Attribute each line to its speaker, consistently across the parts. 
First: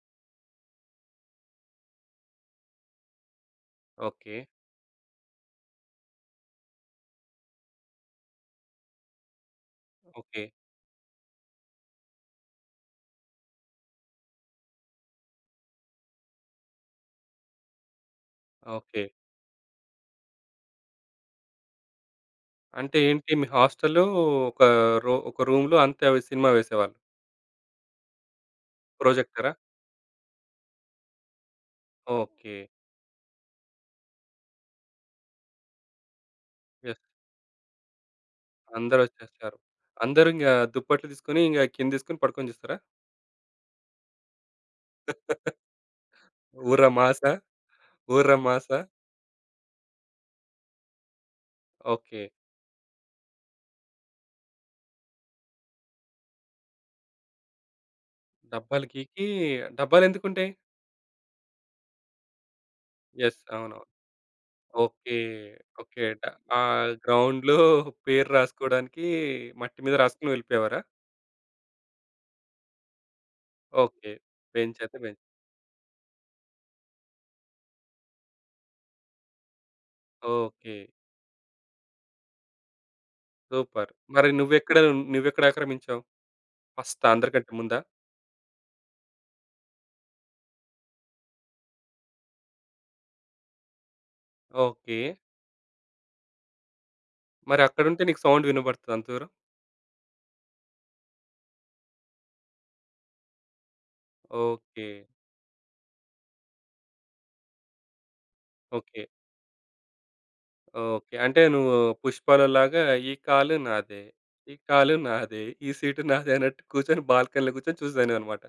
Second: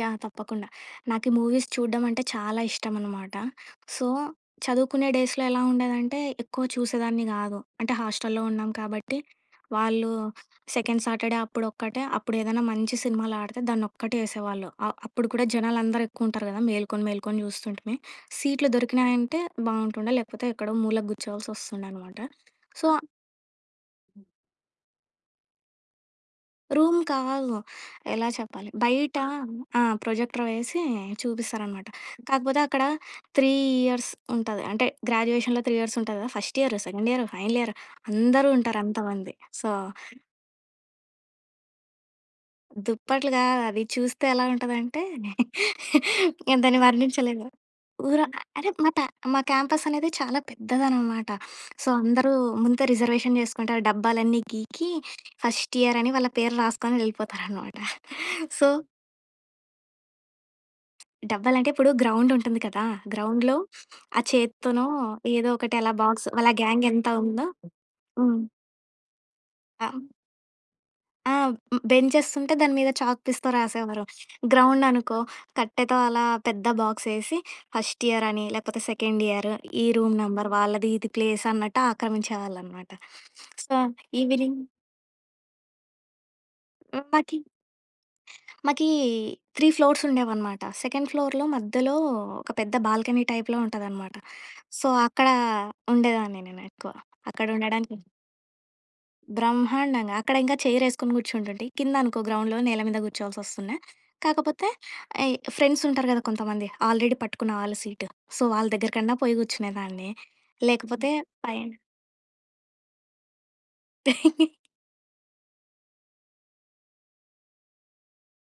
Speaker 1: Yeah! తప్పకుండ. నాకీ movies చూడ్డం అంటే, చాలా ఇష్టం అనమాట. So,
Speaker 2: okay.
Speaker 1: చదువుకునే డేస్‌‌లో ఎలా ఉండేదంటే, ఎక్కువ చూసేదాన్ని గాదు. అంటే హాస్టల్‌లో ఉన్నాం కాబట్టి, వాళ్ళు
Speaker 2: ఓకే.
Speaker 1: సెకండ్ సాటర్‌డే అప్పుడొక్కటే, అప్పుడేదన్నా మంచి సినిమాలాడితే, దాన్నొక్కటేసేవాళ్ళు. ఆహ్, అప్పుడు కూడా జనాలందరూ ఎక్కువుంటారు గదా, మేల్కొని మేల్కొని జూస్తుంటిమి. సీట్‌లు
Speaker 2: ఓకే.
Speaker 1: దొరికినాయంటే బావుంటుండే, లేకపోతే, ఎక్కడో మూలకి గుర్చోవాల్సొస్తుండే అనమాట. సో,
Speaker 2: అంటే
Speaker 1: ఆ
Speaker 2: ఏంటి, మీ హాస్టలో ఒక రో ఒక రూమ్‌లో, అంతే అవి సినిమా వేసేవాళ్ళు.
Speaker 1: రూమ్ కాదు. ఎలా చెప్పాలి! బైట
Speaker 2: ప్రొజెక్టరా?
Speaker 1: ఆ! ప్రొజెక్టర్ వేసీ చూపిస్తారనమాట. కాకపోతే
Speaker 2: ఓకే.
Speaker 1: అక్కడ 3 ఇయర్స్ ఉంటది. అంటే గ్రాడ్యుయేషన్‌లో 3 ఇయర్సుంట‌ది గద, first year,
Speaker 2: yes.
Speaker 1: Second year, final year, అందరూ ఉంటారు అంతమంది.
Speaker 2: అందరొచ్చేసారు.
Speaker 1: సో
Speaker 2: అందరింగా దుప్పట్లు దీసుకొని, ఇంగ కిందేసుకొని, పడుకొని జూస్తరా?
Speaker 1: దుప్పట్లు కాదది, చూస్తే ఎలా ఉంటదంటే, నేను దాన్ని
Speaker 2: ఊరమాసా?
Speaker 1: వర్ణించలేను. ఊర అంటే
Speaker 2: ఊరమాసా?
Speaker 1: మా తా మా క్యాంపసనేది చాలా పెద్దదన్నమాట. So,
Speaker 2: okay.
Speaker 1: అందరూ ముందే రిజర్వేషన్ జేసుకుంటారు. డబ్బాలన్నీ గీకి ఫస్ట్ ఇయరని వాళ్ళ పేరు రాస్కొని యెల్లిపోతారనమాట. సో
Speaker 2: డబ్బాలు గీకీ డబ్బాలెందుకుంటాయి?
Speaker 1: డబ్బాలంటే ఇప్పుడు గ్రౌండుంటుంది కదా!
Speaker 2: యెస్.
Speaker 1: గ్రౌండ్‌లో
Speaker 2: అవునవును.
Speaker 1: ఆ చేత్తోనో,
Speaker 2: ఓకే.
Speaker 1: ఏదో ఒకటలా
Speaker 2: ఓకే డ
Speaker 1: బాక్స్, వాళ్ళ
Speaker 2: ఆహ్,
Speaker 1: గ్యాంగెంత ఉందో
Speaker 2: గ్రౌండ్‌లో పేరు
Speaker 1: హ్మ్.
Speaker 2: రాసుకోడానికీ, మట్టి
Speaker 1: ఆ!
Speaker 2: మీద రాసుకొని వెళ్ళిపోయేవారా?
Speaker 1: ఆ! హ్మ్. బెంచెస్ ఉంటే, దాని మీద చాక్‌పీస్‌తో రాసేవారు.
Speaker 2: ఓకే. బెంచైతే బెంచ్.
Speaker 1: గ్రౌండనుకో, కట్టెతో అలా పెద్ద బాక్సేసి, ఫస్ట్ ఇయరని, లేకపోతే సెకండ్ ఇయరు, ఈ రూమ్ నెంబర్
Speaker 2: ఓకే.
Speaker 1: వాళ్ళది ఇది ప్లేసన్నట్టాక్రమించేవాళ్ళనమాట. So,
Speaker 2: super. మరి
Speaker 1: ఈవినింగ్
Speaker 2: నువ్వెక్కడ హ్మ్, నువ్వెక్కడాక్రమించావు?
Speaker 1: హ్మ్.
Speaker 2: ఫస్ట్
Speaker 1: మాకీ...
Speaker 2: అందరికంటే ముందా?
Speaker 1: మాకీ 3 ఫ్లోర్సుండేవనమాట. సెకండ్ ఫ్లోర్‌లో మధ్యలో, ఒక పెద్ద బాల్కనీ టైప్‌‌లో ఉంటుందన్నమాట. So,
Speaker 2: okay.
Speaker 1: అక్కడా ఉండేదాన్ని నేనెక్కువ. అక్కడుండడానికి
Speaker 2: మరక్కడుంటే, నీకు సౌండ్ వినబడతదా అంత దూరం?
Speaker 1: బ్రహ్మాండంగా. అక్కడింకా చైరేసుకుని కూర్చుంటుంటే, కిందనుకో గ్రౌండ్‌లో నేల మీద గూర్చోవాల్సొస్తుండే, కాకపోతే
Speaker 2: ఓకే.
Speaker 1: అయి ఫ్రెండ్సుంటారు గదా కొంతమంది, ఆల్రెడీ పట్టుకున్న వాళ్ళు సీటు, సో, వాళ్ళ దెగ్గర
Speaker 2: ఓకే.
Speaker 1: కన్నా పోయి కూర్చునేదాన్ని. లేకపోతే
Speaker 2: ఓకే. అంటే
Speaker 1: పైన
Speaker 2: నువ్వు పుష్పాలో లాగా, ఈ కాలు నాదే, ఈ కాలు నాదే, ఈ సీటు నాదే అన్నట్టు కూర్చొని, బాల్కనీలో కూర్చొని చూసేదానివనమాట.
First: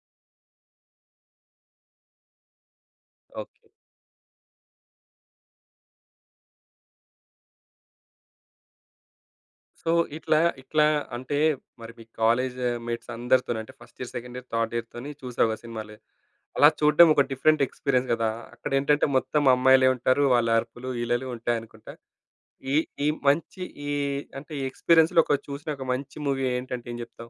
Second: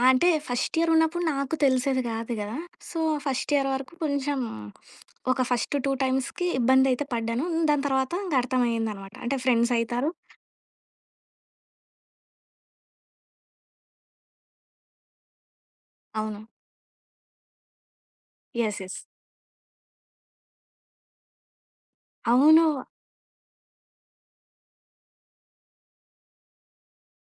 Speaker 1: ఆ! అంటే, ఫస్ట్ ఇయరున్నప్పుడు నాకు తెలిసేది గాదు గదా! So, first
Speaker 2: okay.
Speaker 1: ఇయర్ వరకు కొంచెం ఒక ఫస్ట్ టూ టైమ్స్‌కి ఇబ్బందయితే పడ్డాను, హ్మ్, దాని తర్వాత ఇంకర్థమయ్యిందనమాట. అంటే
Speaker 2: సో,
Speaker 1: ఫ్రెండ్సయితారు
Speaker 2: ఇట్లా, ఇట్లా అంటే, మరి మీ కాలేజా మేట్సందరితోనూ అంటే, first year, second year, third ఇయర్‌తోని చూసావా సినిమాలే.
Speaker 1: అవును.
Speaker 2: అలా చూడ్డం ఒక డిఫరెంట్ ఎక్స్‌పీరియన్స్ గదా!
Speaker 1: యెస్. యెస్.
Speaker 2: అక్కడెంటంటే మొత్తం అమ్మాయిలే ఉంటారు, వాళ్ళ అరుపులు, ఈలలు ఉంటాయనుకుంటా.
Speaker 1: అవును.
Speaker 2: ఈ,
Speaker 1: వా
Speaker 2: ఈ మంచి ఈ అంటే, ఈ ఎక్స్‌పీరియన్స్‌లో ఒక, చూసినొక మంచి మూవీ ఏంటంటే ఏం చెప్తావు?